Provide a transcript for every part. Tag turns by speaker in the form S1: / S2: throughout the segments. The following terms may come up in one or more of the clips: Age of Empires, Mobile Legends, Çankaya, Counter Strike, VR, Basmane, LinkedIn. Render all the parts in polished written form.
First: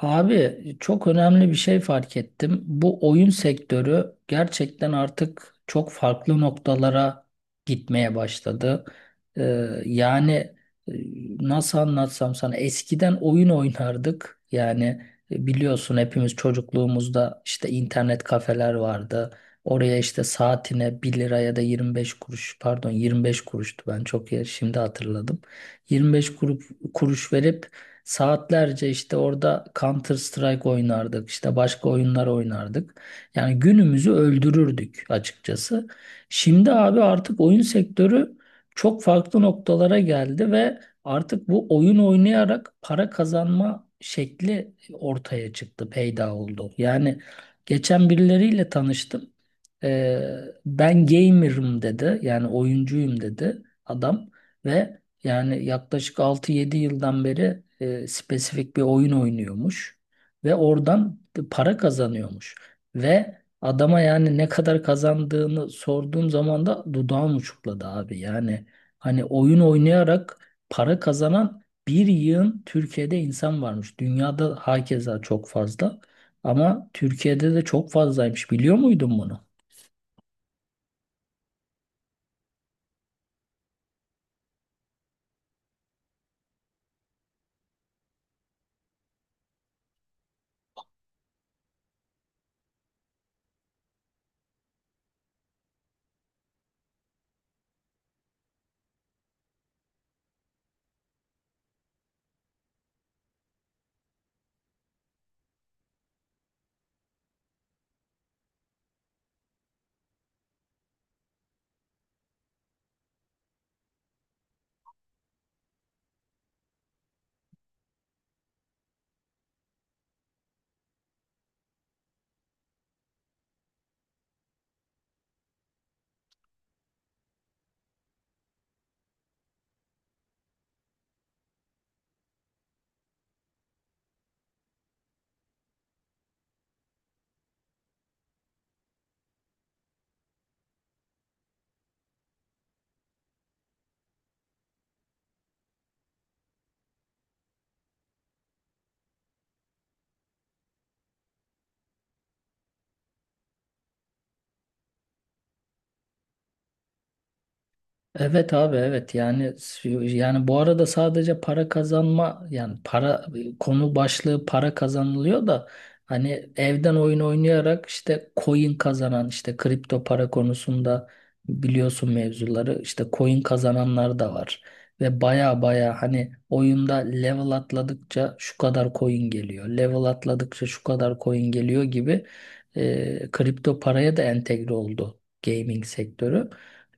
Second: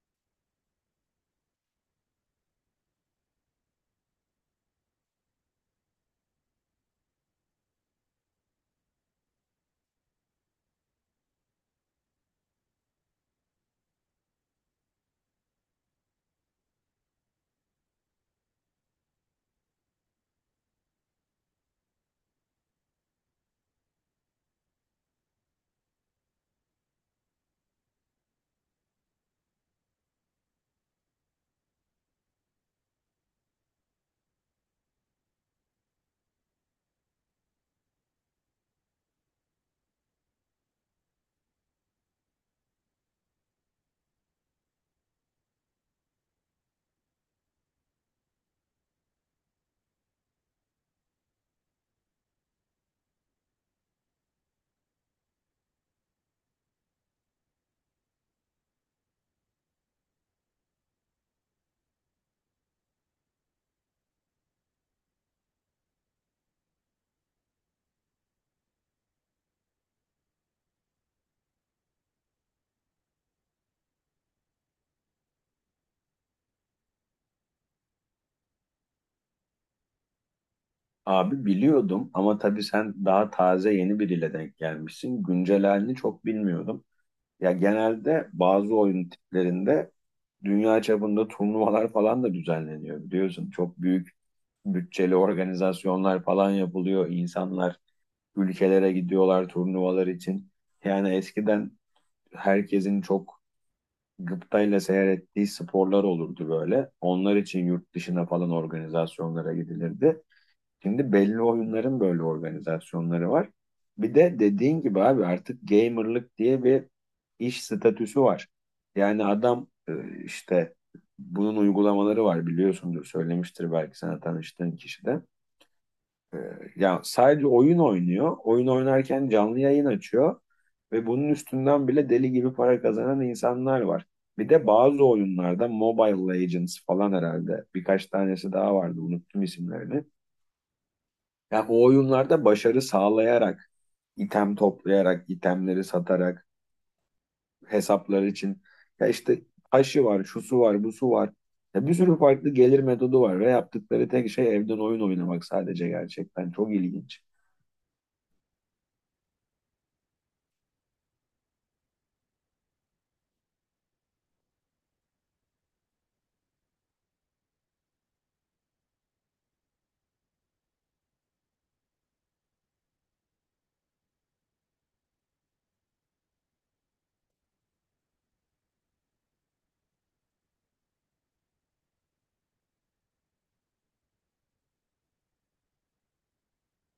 S1: Abi çok önemli bir şey fark ettim. Bu oyun sektörü gerçekten artık çok farklı noktalara gitmeye başladı. Ee, yani e, nasıl anlatsam sana eskiden oyun oynardık. Yani biliyorsun hepimiz çocukluğumuzda işte internet kafeler vardı. Oraya işte saatine bir lira ya da 25 kuruş, pardon, 25 kuruştu, ben çok, ya, şimdi hatırladım. 25 kuruş, kuruş verip saatlerce işte orada Counter Strike oynardık, işte başka oyunlar oynardık. Yani günümüzü öldürürdük açıkçası. Şimdi abi artık oyun sektörü çok farklı noktalara geldi ve artık bu oyun oynayarak para kazanma şekli ortaya çıktı, peyda oldu. Yani geçen birileriyle tanıştım. Ee, ben gamer'ım dedi, yani oyuncuyum dedi adam ve yani yaklaşık 6 7 yıldan beri spesifik bir oyun oynuyormuş ve oradan para kazanıyormuş. Ve adama, yani ne kadar kazandığını sorduğum zaman da dudağım uçukladı abi. Yani hani oyun oynayarak para kazanan bir yığın Türkiye'de insan varmış. Dünyada hakeza çok fazla, ama Türkiye'de de çok fazlaymış. Biliyor muydun bunu?
S2: Abi biliyordum ama tabii sen daha taze yeni biriyle denk gelmişsin. Güncel halini çok bilmiyordum. Ya genelde bazı oyun tiplerinde dünya çapında turnuvalar falan da düzenleniyor biliyorsun. Çok büyük bütçeli organizasyonlar falan yapılıyor. İnsanlar ülkelere gidiyorlar turnuvalar için. Yani eskiden herkesin çok gıptayla seyrettiği sporlar olurdu böyle. Onlar için yurt dışına falan organizasyonlara gidilirdi. Şimdi belli oyunların böyle organizasyonları var. Bir de dediğin gibi abi artık gamerlık diye bir iş statüsü var. Yani adam işte bunun uygulamaları var biliyorsundur söylemiştir belki sana tanıştığın kişi de. E, Ya sadece oyun oynuyor. Oyun oynarken canlı yayın açıyor ve bunun üstünden bile deli gibi para kazanan insanlar var. Bir de bazı oyunlarda Mobile Legends falan herhalde birkaç tanesi daha vardı unuttum isimlerini. Ya o oyunlarda başarı sağlayarak, item toplayarak, itemleri satarak, hesaplar için ya işte taşı var, şusu var, busu var. Ya bir sürü farklı gelir metodu var ve yaptıkları tek şey evden oyun oynamak sadece gerçekten çok ilginç.
S1: Evet abi, evet, yani bu arada sadece para kazanma, yani para konu başlığı, para kazanılıyor da hani evden oyun oynayarak işte coin kazanan, işte kripto para konusunda biliyorsun mevzuları, işte coin kazananlar da var ve baya baya hani oyunda level atladıkça şu kadar coin geliyor, level atladıkça şu kadar coin geliyor gibi, kripto paraya da entegre oldu gaming sektörü.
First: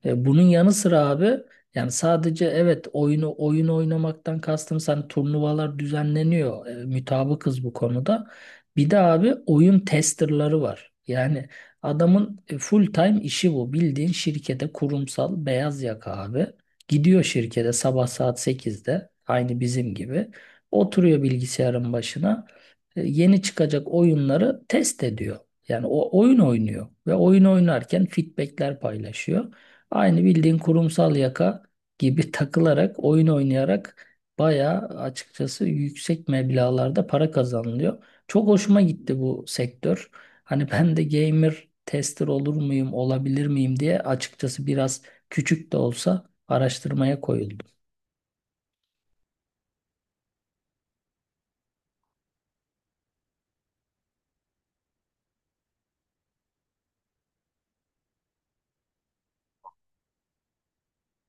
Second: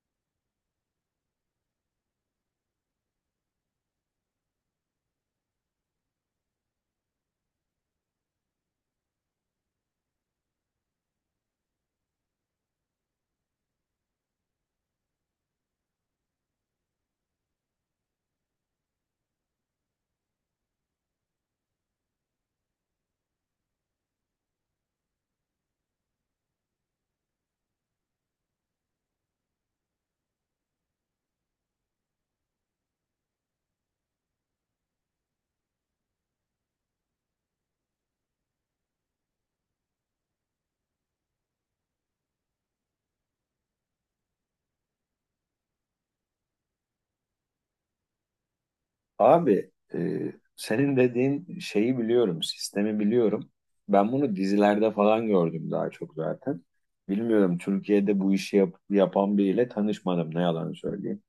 S1: Bunun yanı sıra abi, yani sadece evet oyunu oyun oynamaktan kastım, sen turnuvalar düzenleniyor. Mütabıkız bu konuda. Bir de abi oyun testerları var. Yani adamın full time işi bu. Bildiğin şirkete kurumsal beyaz yaka abi. Gidiyor şirkete sabah saat 8'de, aynı bizim gibi. Oturuyor bilgisayarın başına. Yeni çıkacak oyunları test ediyor. Yani o oyun oynuyor ve oyun oynarken feedbackler paylaşıyor. Aynı bildiğin kurumsal yaka gibi takılarak, oyun oynayarak bayağı açıkçası yüksek meblağlarda para kazanılıyor. Çok hoşuma gitti bu sektör. Hani ben de gamer tester olur muyum, olabilir miyim diye açıkçası biraz küçük de olsa araştırmaya koyuldum.
S2: Abi senin dediğin şeyi biliyorum, sistemi biliyorum. Ben bunu dizilerde falan gördüm daha çok zaten. Bilmiyorum Türkiye'de bu işi yapan biriyle tanışmadım ne yalan söyleyeyim.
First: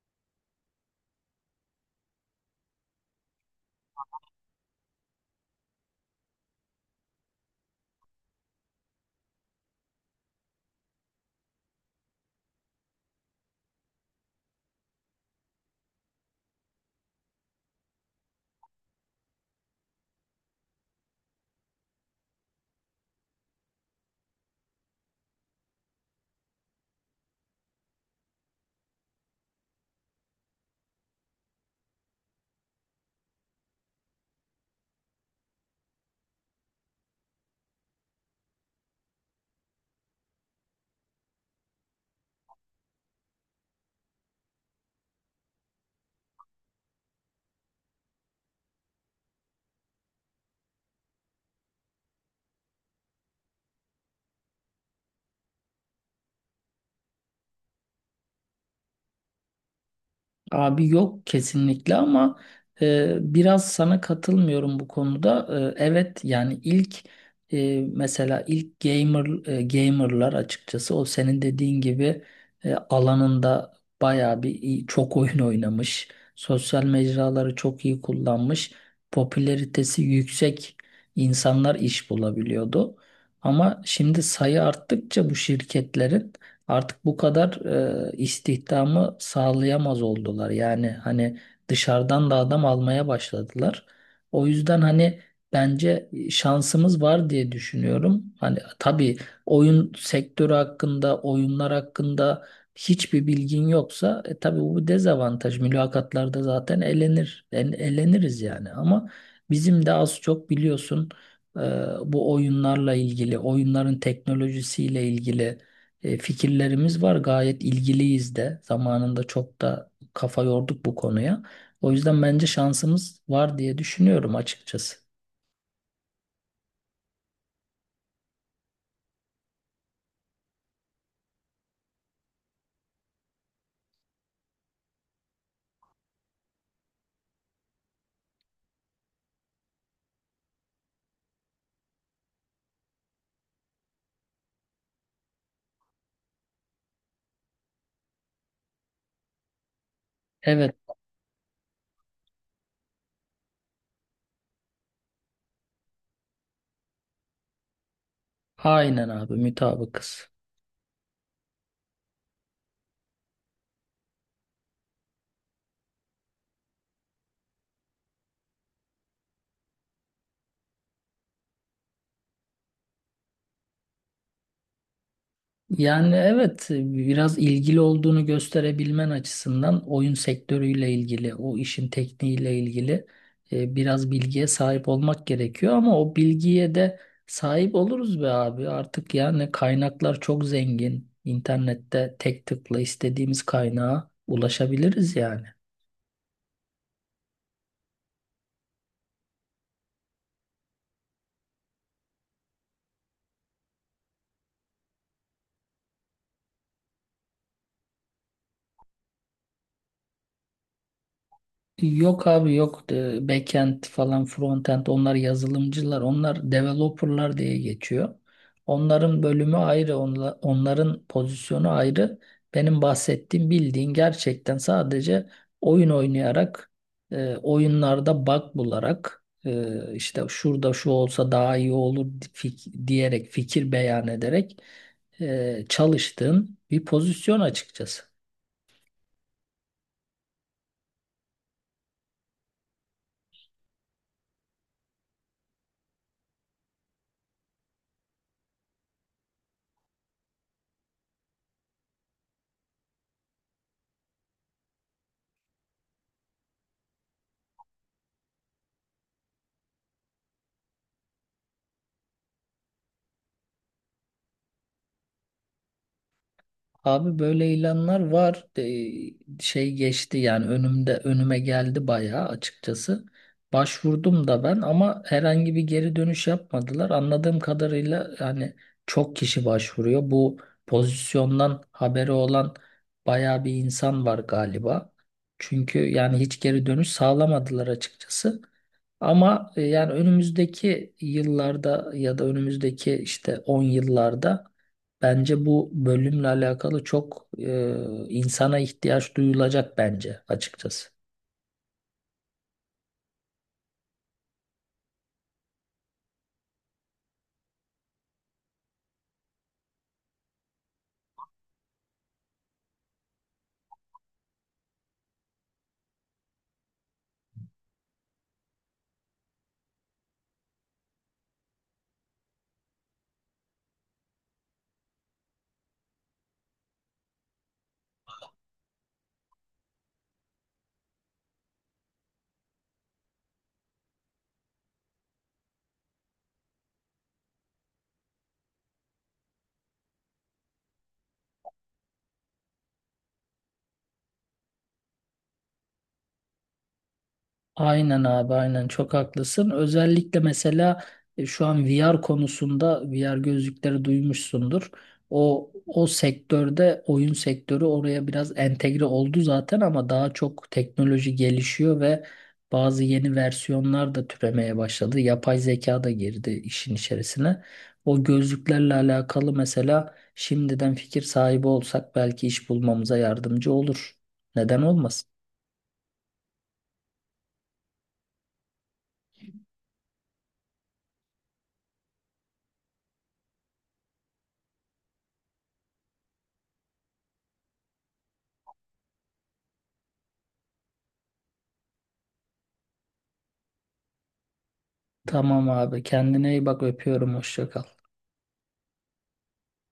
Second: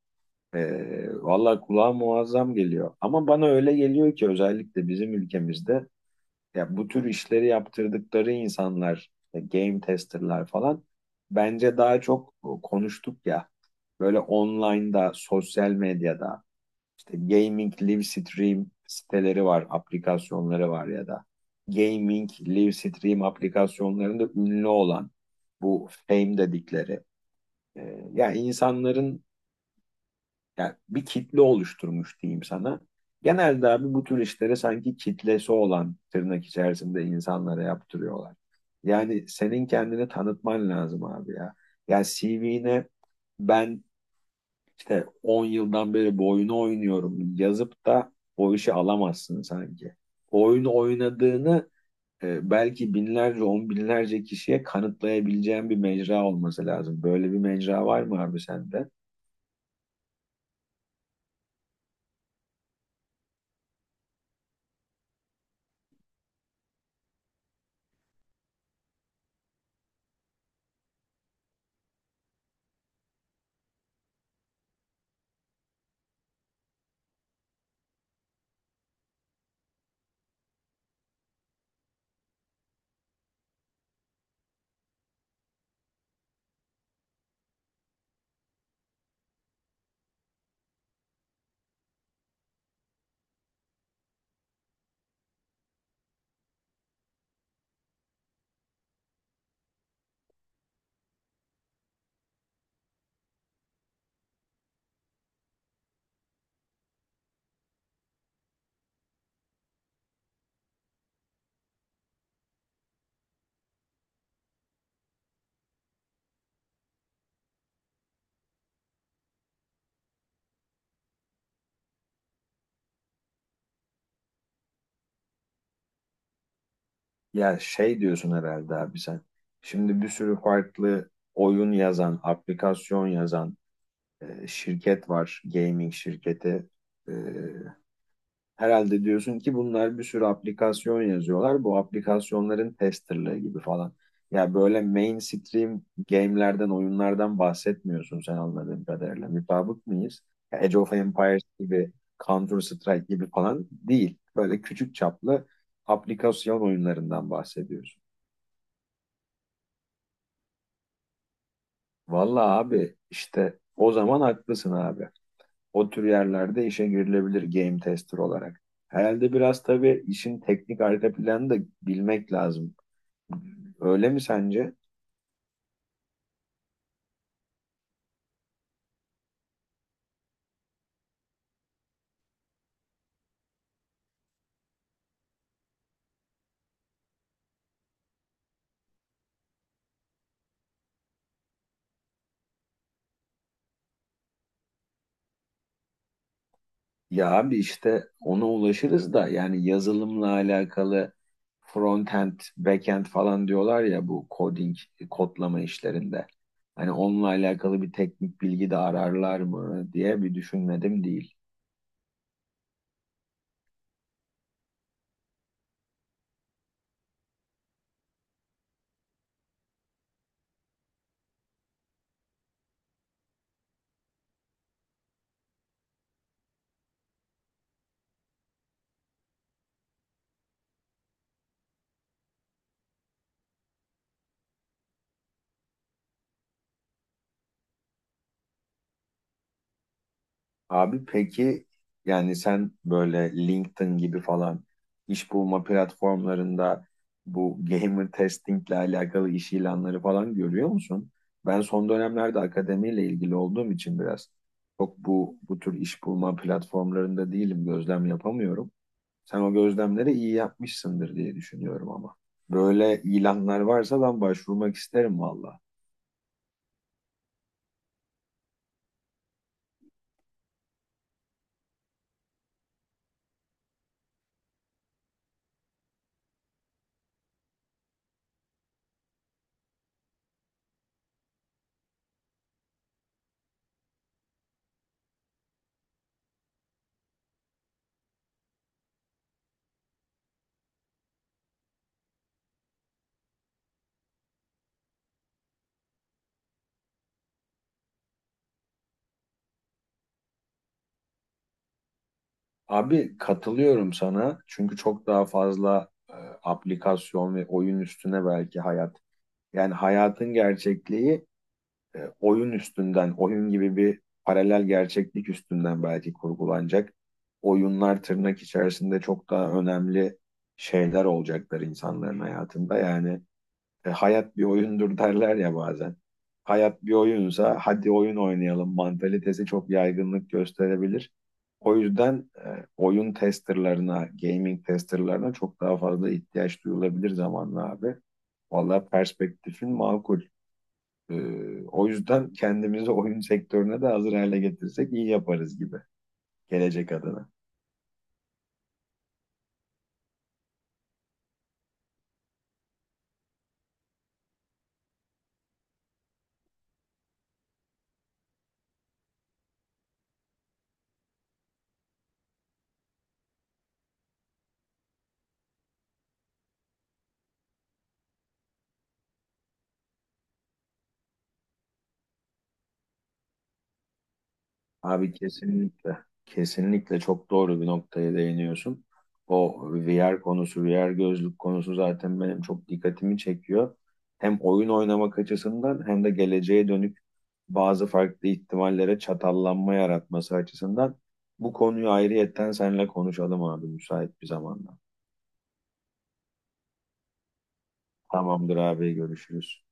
S2: Valla kulağa muazzam geliyor. Ama bana öyle geliyor ki özellikle bizim ülkemizde ya bu tür işleri yaptırdıkları insanlar, game testerlar falan bence daha çok o, konuştuk ya böyle online'da, sosyal medyada işte gaming live stream siteleri var, aplikasyonları var ya da gaming live stream aplikasyonlarında ünlü olan bu fame dedikleri ya insanların yani bir kitle oluşturmuş diyeyim sana. Genelde abi bu tür işleri sanki kitlesi olan tırnak içerisinde insanlara yaptırıyorlar. Yani senin kendini tanıtman lazım abi ya. Yani CV'ne ben işte 10 yıldan beri bu oyunu oynuyorum yazıp da o işi alamazsın sanki. O oyunu oynadığını belki binlerce, on binlerce kişiye kanıtlayabileceğin bir mecra olması lazım. Böyle bir mecra var mı abi sende?
S1: Abi yok kesinlikle, ama biraz sana katılmıyorum bu konuda. Evet, yani ilk mesela ilk gamer gamerlar açıkçası o senin dediğin gibi alanında bayağı bir çok oyun oynamış, sosyal mecraları çok iyi kullanmış, popülaritesi yüksek insanlar iş bulabiliyordu. Ama şimdi sayı arttıkça bu şirketlerin artık bu kadar istihdamı sağlayamaz oldular. Yani hani dışarıdan da adam almaya başladılar. O yüzden hani bence şansımız var diye düşünüyorum. Hani tabii oyun sektörü hakkında, oyunlar hakkında hiçbir bilgin yoksa tabii bu bir dezavantaj. Mülakatlarda zaten elenir, eleniriz yani. Ama bizim de az çok biliyorsun e, bu oyunlarla ilgili, oyunların teknolojisiyle ilgili fikirlerimiz var. Gayet ilgiliyiz de. Zamanında çok da kafa yorduk bu konuya. O yüzden bence şansımız var diye düşünüyorum açıkçası.
S2: Ya şey diyorsun herhalde abi sen. Şimdi bir sürü farklı oyun yazan, aplikasyon yazan şirket var. Gaming şirketi. E, Herhalde diyorsun ki bunlar bir sürü aplikasyon yazıyorlar. Bu aplikasyonların testerlığı gibi falan. Ya böyle mainstream game'lerden, oyunlardan bahsetmiyorsun sen anladığım kadarıyla. Mutabık mıyız? Ya
S1: Evet,
S2: Age of Empires gibi, Counter Strike gibi falan değil. Böyle küçük çaplı aplikasyon oyunlarından bahsediyorsun.
S1: aynen abi, mutabıkız.
S2: Vallahi abi işte o zaman haklısın abi. O tür yerlerde işe girilebilir game tester olarak. Herhalde biraz tabii işin teknik arka planı da bilmek lazım. Öyle mi sence?
S1: Yani evet, biraz ilgili olduğunu gösterebilmen açısından oyun sektörüyle ilgili, o işin tekniğiyle ilgili biraz bilgiye sahip olmak gerekiyor, ama o bilgiye de sahip oluruz be abi. Artık yani kaynaklar çok zengin. İnternette tek tıkla istediğimiz kaynağa ulaşabiliriz yani.
S2: Ya abi işte ona ulaşırız da yani yazılımla alakalı frontend, backend falan diyorlar ya bu coding, kodlama işlerinde. Hani onunla alakalı bir teknik bilgi de ararlar mı diye bir düşünmedim değil.
S1: Yok abi, yok. Backend falan, frontend, onlar yazılımcılar, onlar developerlar diye geçiyor. Onların bölümü ayrı, onların pozisyonu ayrı. Benim bahsettiğim bildiğin gerçekten sadece oyun oynayarak oyunlarda bug bularak, işte şurada şu olsa daha iyi olur diyerek, fikir beyan ederek çalıştığın bir pozisyon açıkçası.
S2: Abi peki yani sen böyle LinkedIn gibi falan iş bulma platformlarında bu gamer testingle alakalı iş ilanları falan görüyor musun? Ben son dönemlerde akademiyle ilgili olduğum için biraz çok bu tür iş bulma platformlarında değilim, gözlem yapamıyorum. Sen o gözlemleri iyi yapmışsındır diye düşünüyorum ama. Böyle ilanlar varsa ben başvurmak isterim valla.
S1: Abi böyle ilanlar var. Şey geçti, yani önümde, önüme geldi bayağı açıkçası. Başvurdum da ben, ama herhangi bir geri dönüş yapmadılar. Anladığım kadarıyla yani çok kişi başvuruyor. Bu pozisyondan haberi olan bayağı bir insan var galiba. Çünkü yani hiç geri dönüş sağlamadılar açıkçası. Ama yani önümüzdeki yıllarda ya da önümüzdeki işte 10 yıllarda bence bu bölümle alakalı çok insana ihtiyaç duyulacak bence açıkçası.
S2: Abi katılıyorum sana çünkü çok daha fazla aplikasyon ve oyun üstüne belki hayat. Yani hayatın gerçekliği oyun üstünden, oyun gibi bir paralel gerçeklik üstünden belki kurgulanacak. Oyunlar tırnak içerisinde çok daha önemli şeyler olacaklar insanların hayatında. Yani hayat bir oyundur derler ya bazen. Hayat bir oyunsa hadi oyun oynayalım mantalitesi çok yaygınlık gösterebilir. O yüzden oyun testerlarına, gaming testerlarına çok daha fazla ihtiyaç duyulabilir zamanla abi. Vallahi perspektifin makul. E, O yüzden kendimizi oyun sektörüne de hazır hale getirsek iyi yaparız gibi gelecek adına.
S1: Aynen abi, aynen, çok haklısın. Özellikle mesela şu an VR konusunda VR gözlükleri duymuşsundur. O sektörde oyun sektörü oraya biraz entegre oldu zaten, ama daha çok teknoloji gelişiyor ve bazı yeni versiyonlar da türemeye başladı. Yapay zeka da girdi işin içerisine. O gözlüklerle alakalı mesela şimdiden fikir sahibi olsak belki iş bulmamıza yardımcı olur. Neden olmasın?
S2: Abi kesinlikle, kesinlikle çok doğru bir noktaya değiniyorsun. O VR konusu, VR gözlük konusu zaten benim çok dikkatimi çekiyor. Hem oyun oynamak açısından hem de geleceğe dönük bazı farklı ihtimallere çatallanma yaratması açısından bu konuyu ayrıyetten seninle konuşalım abi müsait bir zamanda.
S1: Tamam abi, kendine iyi bak, öpüyorum, hoşça kal.
S2: Tamamdır abi görüşürüz.